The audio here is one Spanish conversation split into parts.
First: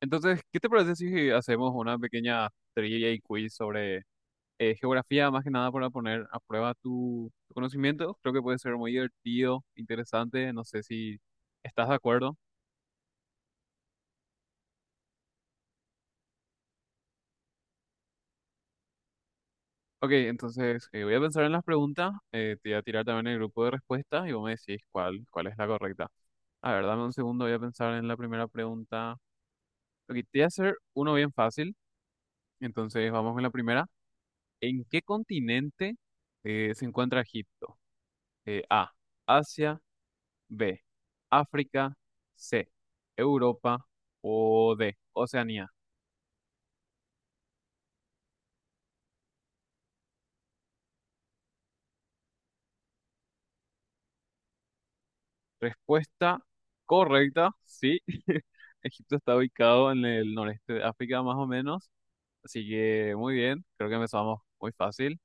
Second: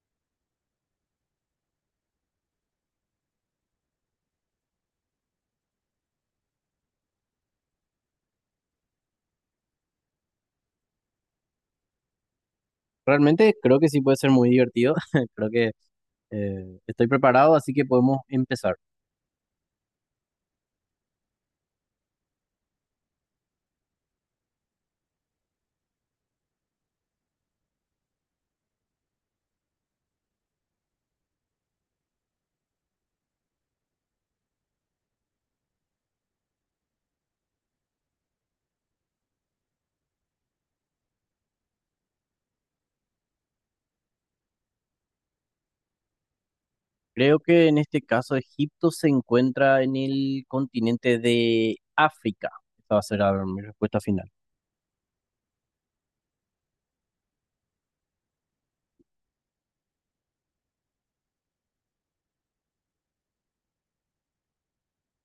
Entonces, ¿qué te parece si hacemos una pequeña trivia y quiz sobre geografía, más que nada para poner a prueba tu conocimiento? Creo que puede ser muy divertido, interesante, no sé si estás de acuerdo. Realmente creo que sí puede ser muy divertido. Creo que estoy preparado, así que podemos empezar. Ok, entonces voy a pensar en las preguntas, te voy a tirar también el grupo de respuestas y vos me decís cuál es la correcta. A ver, dame un segundo, voy a pensar en la primera pregunta. Ok, te voy a hacer uno bien fácil, entonces vamos con la primera. ¿En qué continente se encuentra Egipto? A. Asia. B, África, C, Europa o D, Oceanía. Creo que en este caso Egipto se encuentra en el continente de África. Esta va a ser mi respuesta final. Respuesta correcta, sí. Egipto está ubicado en el noreste de África más o menos, así que muy bien, creo que empezamos muy fácil.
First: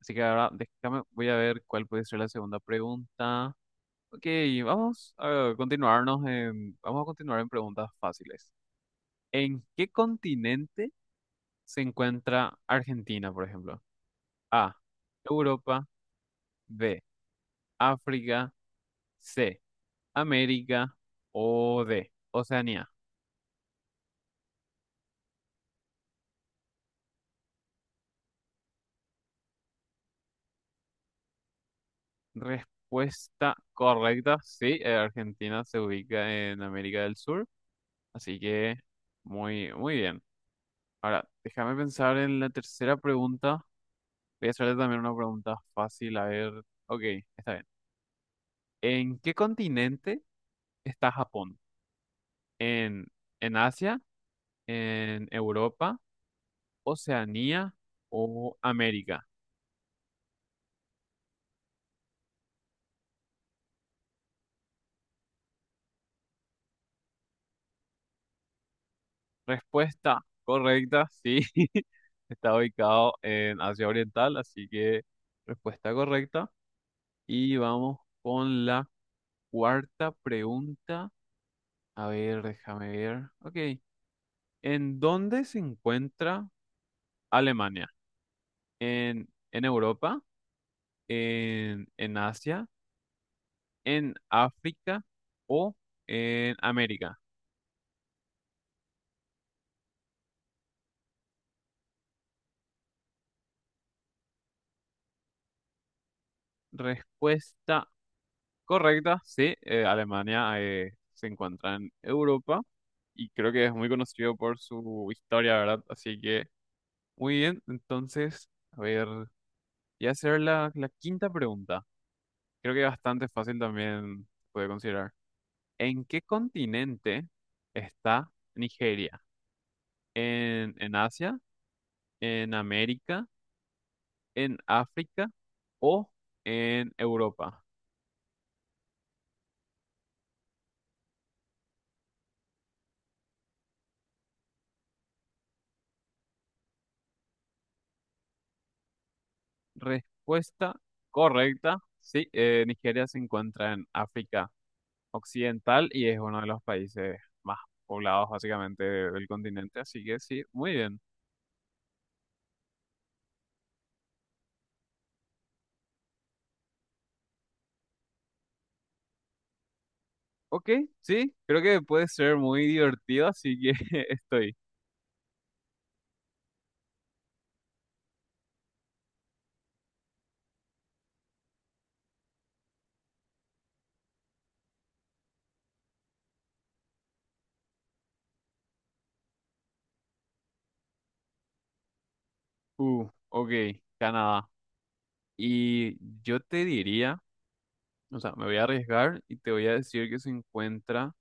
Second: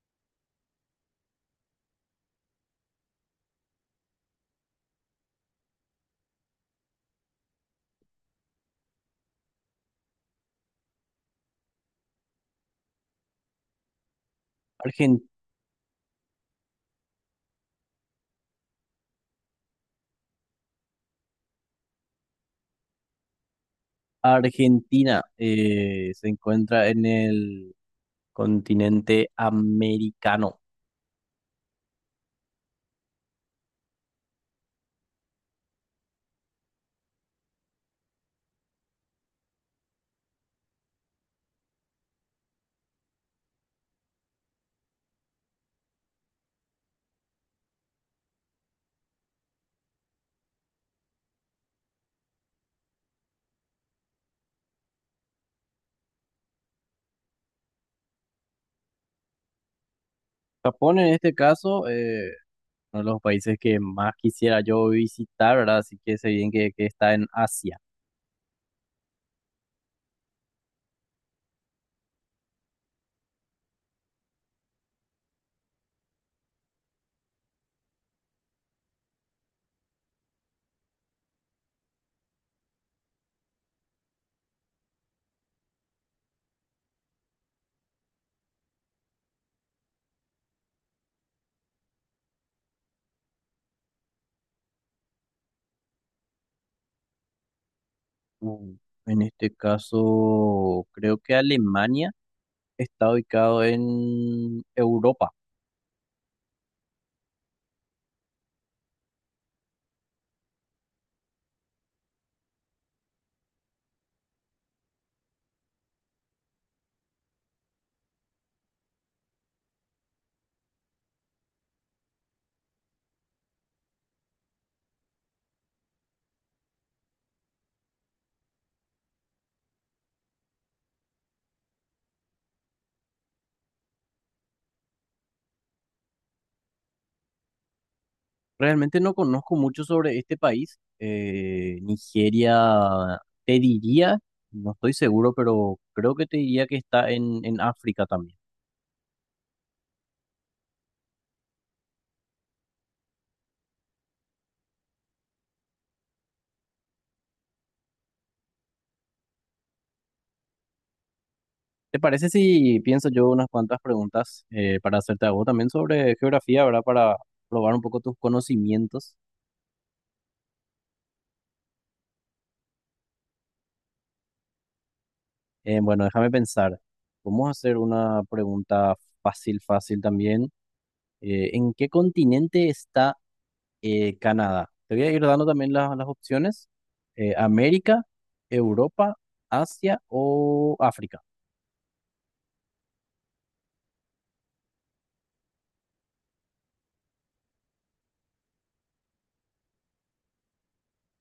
Así que ahora déjame, voy a ver cuál puede ser la segunda pregunta. Ok, vamos a continuar en preguntas fáciles. ¿En qué continente se encuentra Argentina, por ejemplo? A, Argen- Europa, B, África, C, América o D, Oceanía. Argentina se encuentra en el continente americano. Respuesta correcta, sí, Argentina se ubica en América del Sur, así que muy bien. Ahora, déjame pensar en la tercera pregunta. Voy a hacerte también una pregunta fácil, a ver. Ok, está bien. ¿En qué continente está Japón? ¿En, ¿en Asia? ¿En Europa? ¿Oceanía o América? Japón en este caso, uno de los países que más quisiera yo visitar, ¿verdad? Así que sé bien que está en Asia. Respuesta correcta, sí. Está ubicado en Asia Oriental, así que respuesta correcta. Y vamos con la cuarta pregunta. A ver, déjame ver. Ok. ¿En dónde se encuentra Alemania? ¿En Europa? ¿En Asia? ¿En África? ¿O en América? Mm, En este caso, creo que Alemania está ubicado en Europa. Respuesta correcta, sí. Alemania se encuentra en Europa y creo que es muy conocido por su historia, ¿verdad? Así que, muy bien. Entonces, a ver, voy a hacer la quinta pregunta. Creo que bastante fácil también puede considerar. ¿En qué continente está Nigeria? ¿En Asia? ¿En América? ¿En África? ¿O en Europa? Realmente no conozco mucho sobre este país. Nigeria, te diría, no estoy seguro, pero creo que te diría que está en África también. Respuesta correcta. Sí, Nigeria se encuentra en África Occidental y es uno de los países más poblados básicamente del continente, así que sí, muy bien. ¿Te parece si pienso yo unas cuantas preguntas para hacerte a vos también sobre geografía, ¿verdad? Para probar un poco tus conocimientos. Ok, sí, creo que puede ser muy divertido, así que estoy. Bueno, déjame pensar. Vamos a hacer una pregunta fácil, fácil también. ¿En qué continente está Canadá? Te voy a ir dando también las opciones. América, Europa, Asia o África. Ok, Canadá. Y yo te diría, o sea, me voy a arriesgar y te voy a decir que se encuentra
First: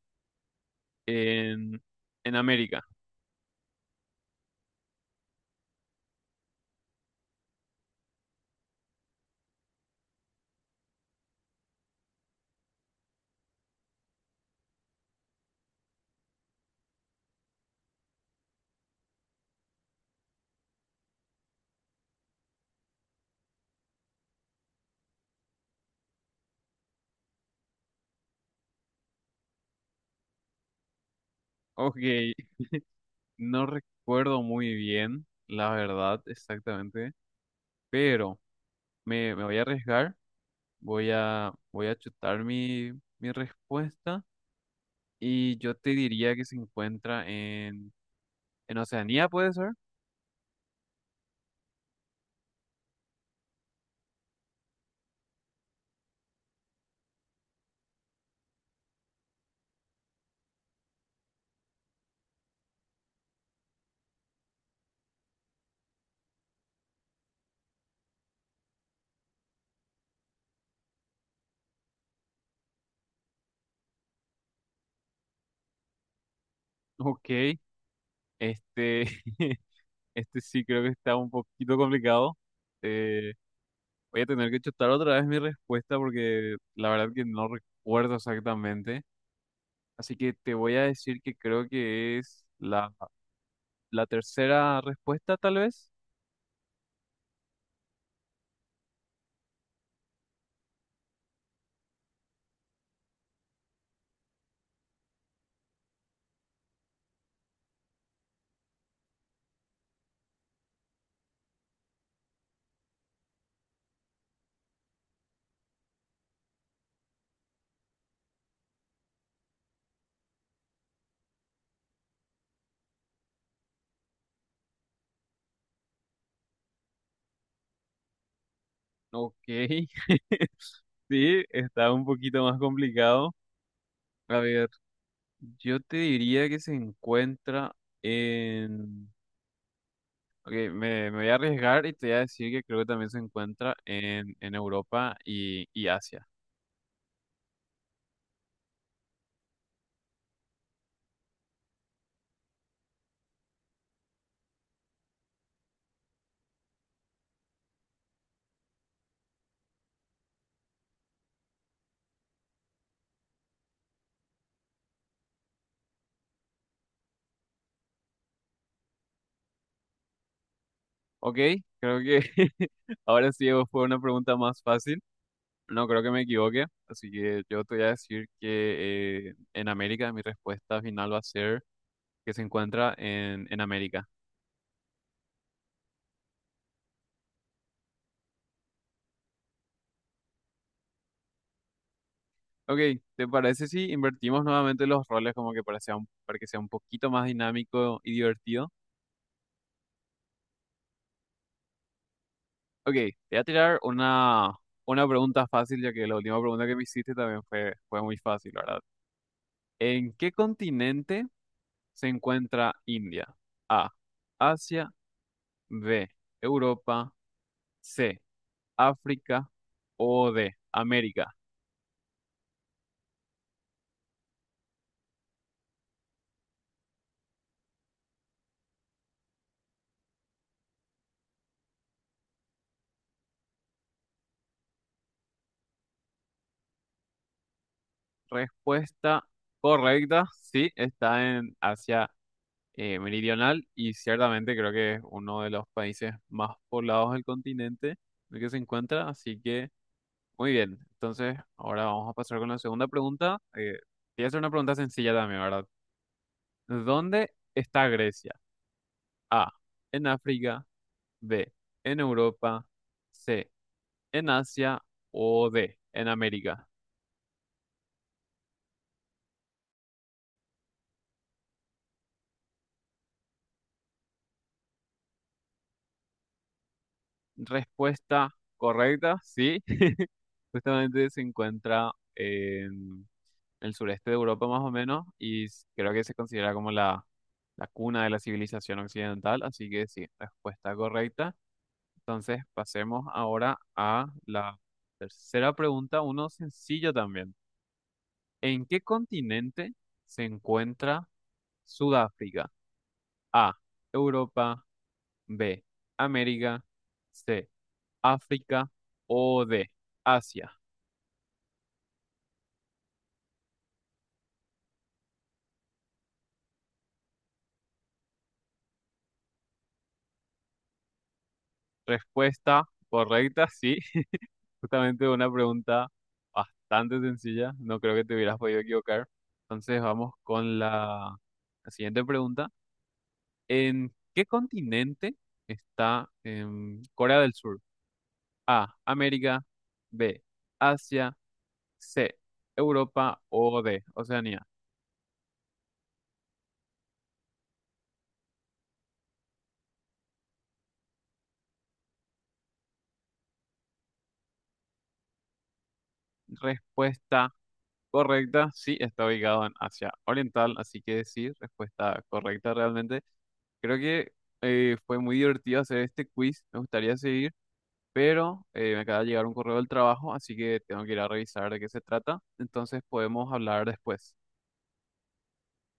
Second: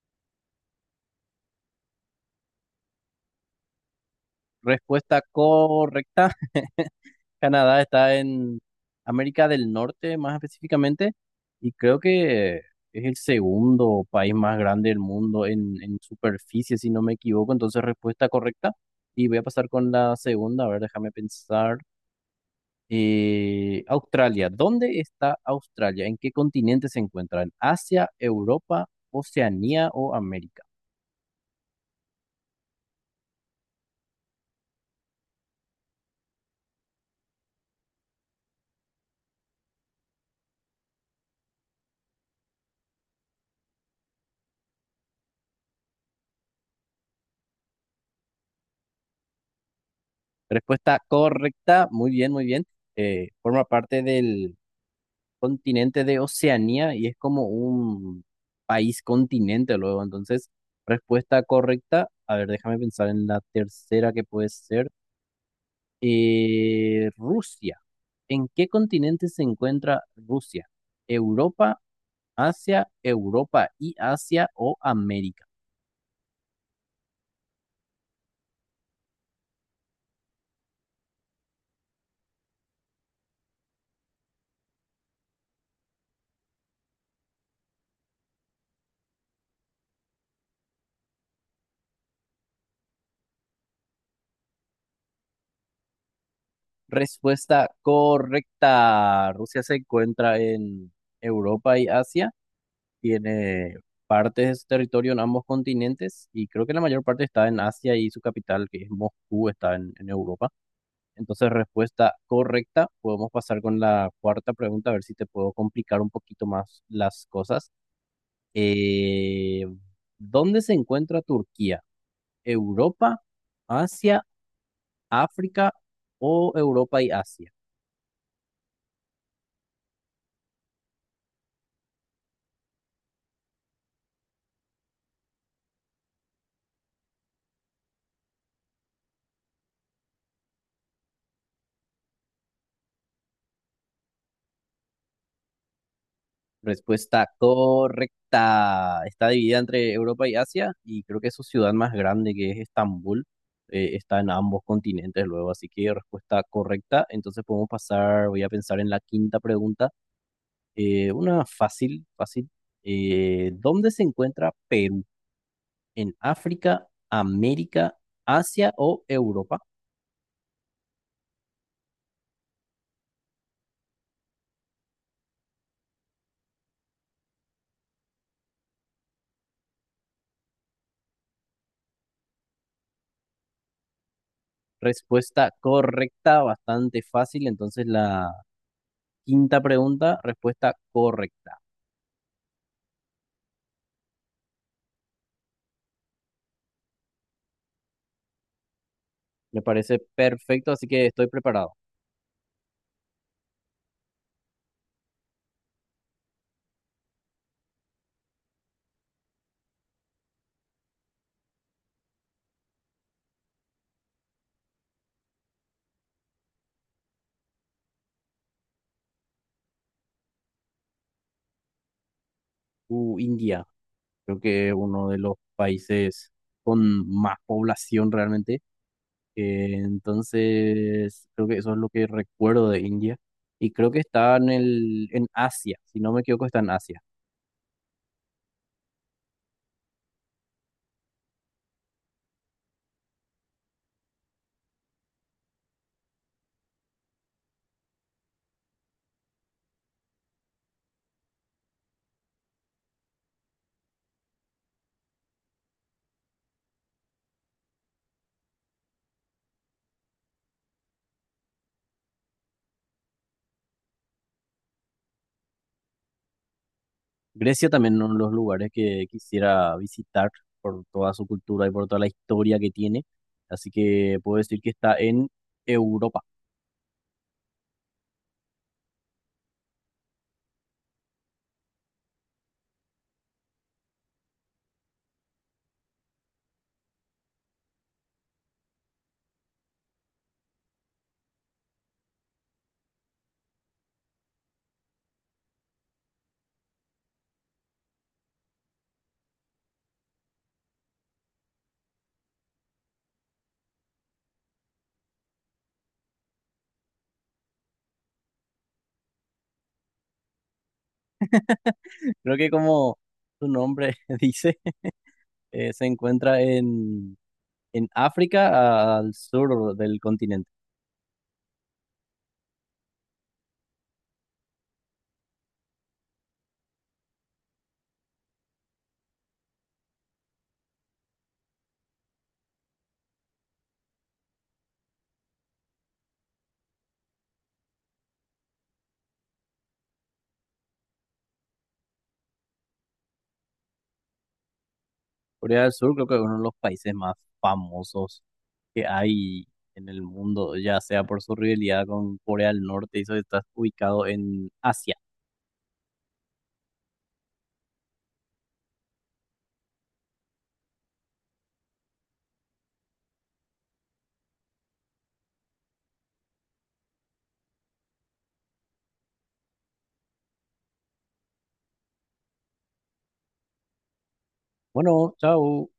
en, en América. Respuesta correcta. Canadá está en América del Norte, más específicamente, y creo que es el segundo país más grande del mundo en superficie, si no me equivoco. Entonces, respuesta correcta. Y voy a pasar con la segunda. A ver, déjame pensar. Australia, ¿dónde está Australia? ¿En qué continente se encuentra? ¿En Asia, Europa, Oceanía o América? Ok, no recuerdo muy bien, la verdad, exactamente, pero me voy a arriesgar, voy a chutar mi respuesta y yo te diría que se encuentra en Oceanía, ¿puede ser? Respuesta correcta, muy bien, muy bien. Forma parte del continente de Oceanía y es como un país continente luego. Entonces, respuesta correcta. A ver, déjame pensar en la tercera que puede ser. Rusia. ¿En qué continente se encuentra Rusia? ¿Europa? Asia, Europa y Asia o América. Ok, este, este sí creo que está un poquito complicado. Eh, voy a tener que chutar otra vez mi respuesta porque la verdad que no recuerdo exactamente. Así que te voy a decir que creo que es la tercera respuesta, tal vez. Respuesta correcta. Rusia se encuentra en Europa y Asia. Tiene partes de su territorio en ambos continentes y creo que la mayor parte está en Asia y su capital, que es Moscú, está en Europa. Entonces, respuesta correcta. Podemos pasar con la cuarta pregunta, a ver si te puedo complicar un poquito más las cosas. Eh, ¿Dónde se encuentra Turquía? ¿Europa, Asia, África o Europa y Asia? Ok. Sí, está un poquito más complicado. A ver, yo te diría que se encuentra en... Ok, me voy a arriesgar y te voy a decir que creo que también se encuentra en Europa y Asia. Respuesta correcta. Está dividida entre Europa y Asia y creo que su ciudad más grande, que es Estambul, está en ambos continentes luego. Así que respuesta correcta. Entonces podemos pasar, voy a pensar en la quinta pregunta. Una fácil, fácil. ¿Dónde se encuentra Perú? ¿En África, América, Asia o Europa? Ok, creo que ahora sí fue una pregunta más fácil. No creo que me equivoque, así que yo te voy a decir que en América mi respuesta final va a ser que se encuentra en América. Respuesta correcta, bastante fácil. Entonces la... Quinta pregunta, respuesta correcta. Ok, ¿te parece si invertimos nuevamente los roles como que para que sea un poquito más dinámico y divertido? Me parece perfecto, así que estoy preparado. Ok, te voy a tirar una pregunta fácil, ya que la última pregunta que me hiciste también fue muy fácil, ¿verdad? ¿En qué continente se encuentra India? A, Asia, B, Europa, C, África o D, América. India, creo que es uno de los países con más población realmente. Entonces, creo que eso es lo que recuerdo de India. Y creo que está en el, en Asia, si no me equivoco, está en Asia. Respuesta correcta, sí, está en Asia meridional y ciertamente creo que es uno de los países más poblados del continente en el que se encuentra, así que muy bien. Entonces, ahora vamos a pasar con la segunda pregunta. Te voy a hacer una pregunta sencilla también, ¿verdad? ¿Dónde está Grecia? A, en África, B, en Europa, C, en Asia o D, en América. Grecia también uno de los lugares que quisiera visitar por toda su cultura y por toda la historia que tiene. Así que puedo decir que está en Europa. Respuesta correcta, sí, justamente se encuentra en el sureste de Europa más o menos, y creo que se considera como la cuna de la civilización occidental, así que sí, respuesta correcta. Entonces pasemos ahora a la tercera pregunta, uno sencillo también. ¿En qué continente se encuentra Sudáfrica? A, Europa, B, América, C, África o D, Asia. Creo que como su nombre dice, se encuentra en África al sur del continente. Respuesta correcta, sí, justamente una pregunta bastante sencilla, no creo que te hubieras podido equivocar. Entonces vamos con la siguiente pregunta. ¿En qué continente está Corea del Sur? A, América, B, Asia, C, Europa o D, Oceanía. Corea del Sur creo que es uno de los países más famosos que hay en el mundo, ya sea por su rivalidad con Corea del Norte y eso está ubicado en Asia. Respuesta correcta, sí, está ubicado en Asia Oriental, así que sí, respuesta correcta realmente. Creo que fue muy divertido hacer este quiz. Me gustaría seguir, pero me acaba de llegar un correo del trabajo, así que tengo que ir a revisar de qué se trata. Entonces podemos hablar después. Bueno, chao.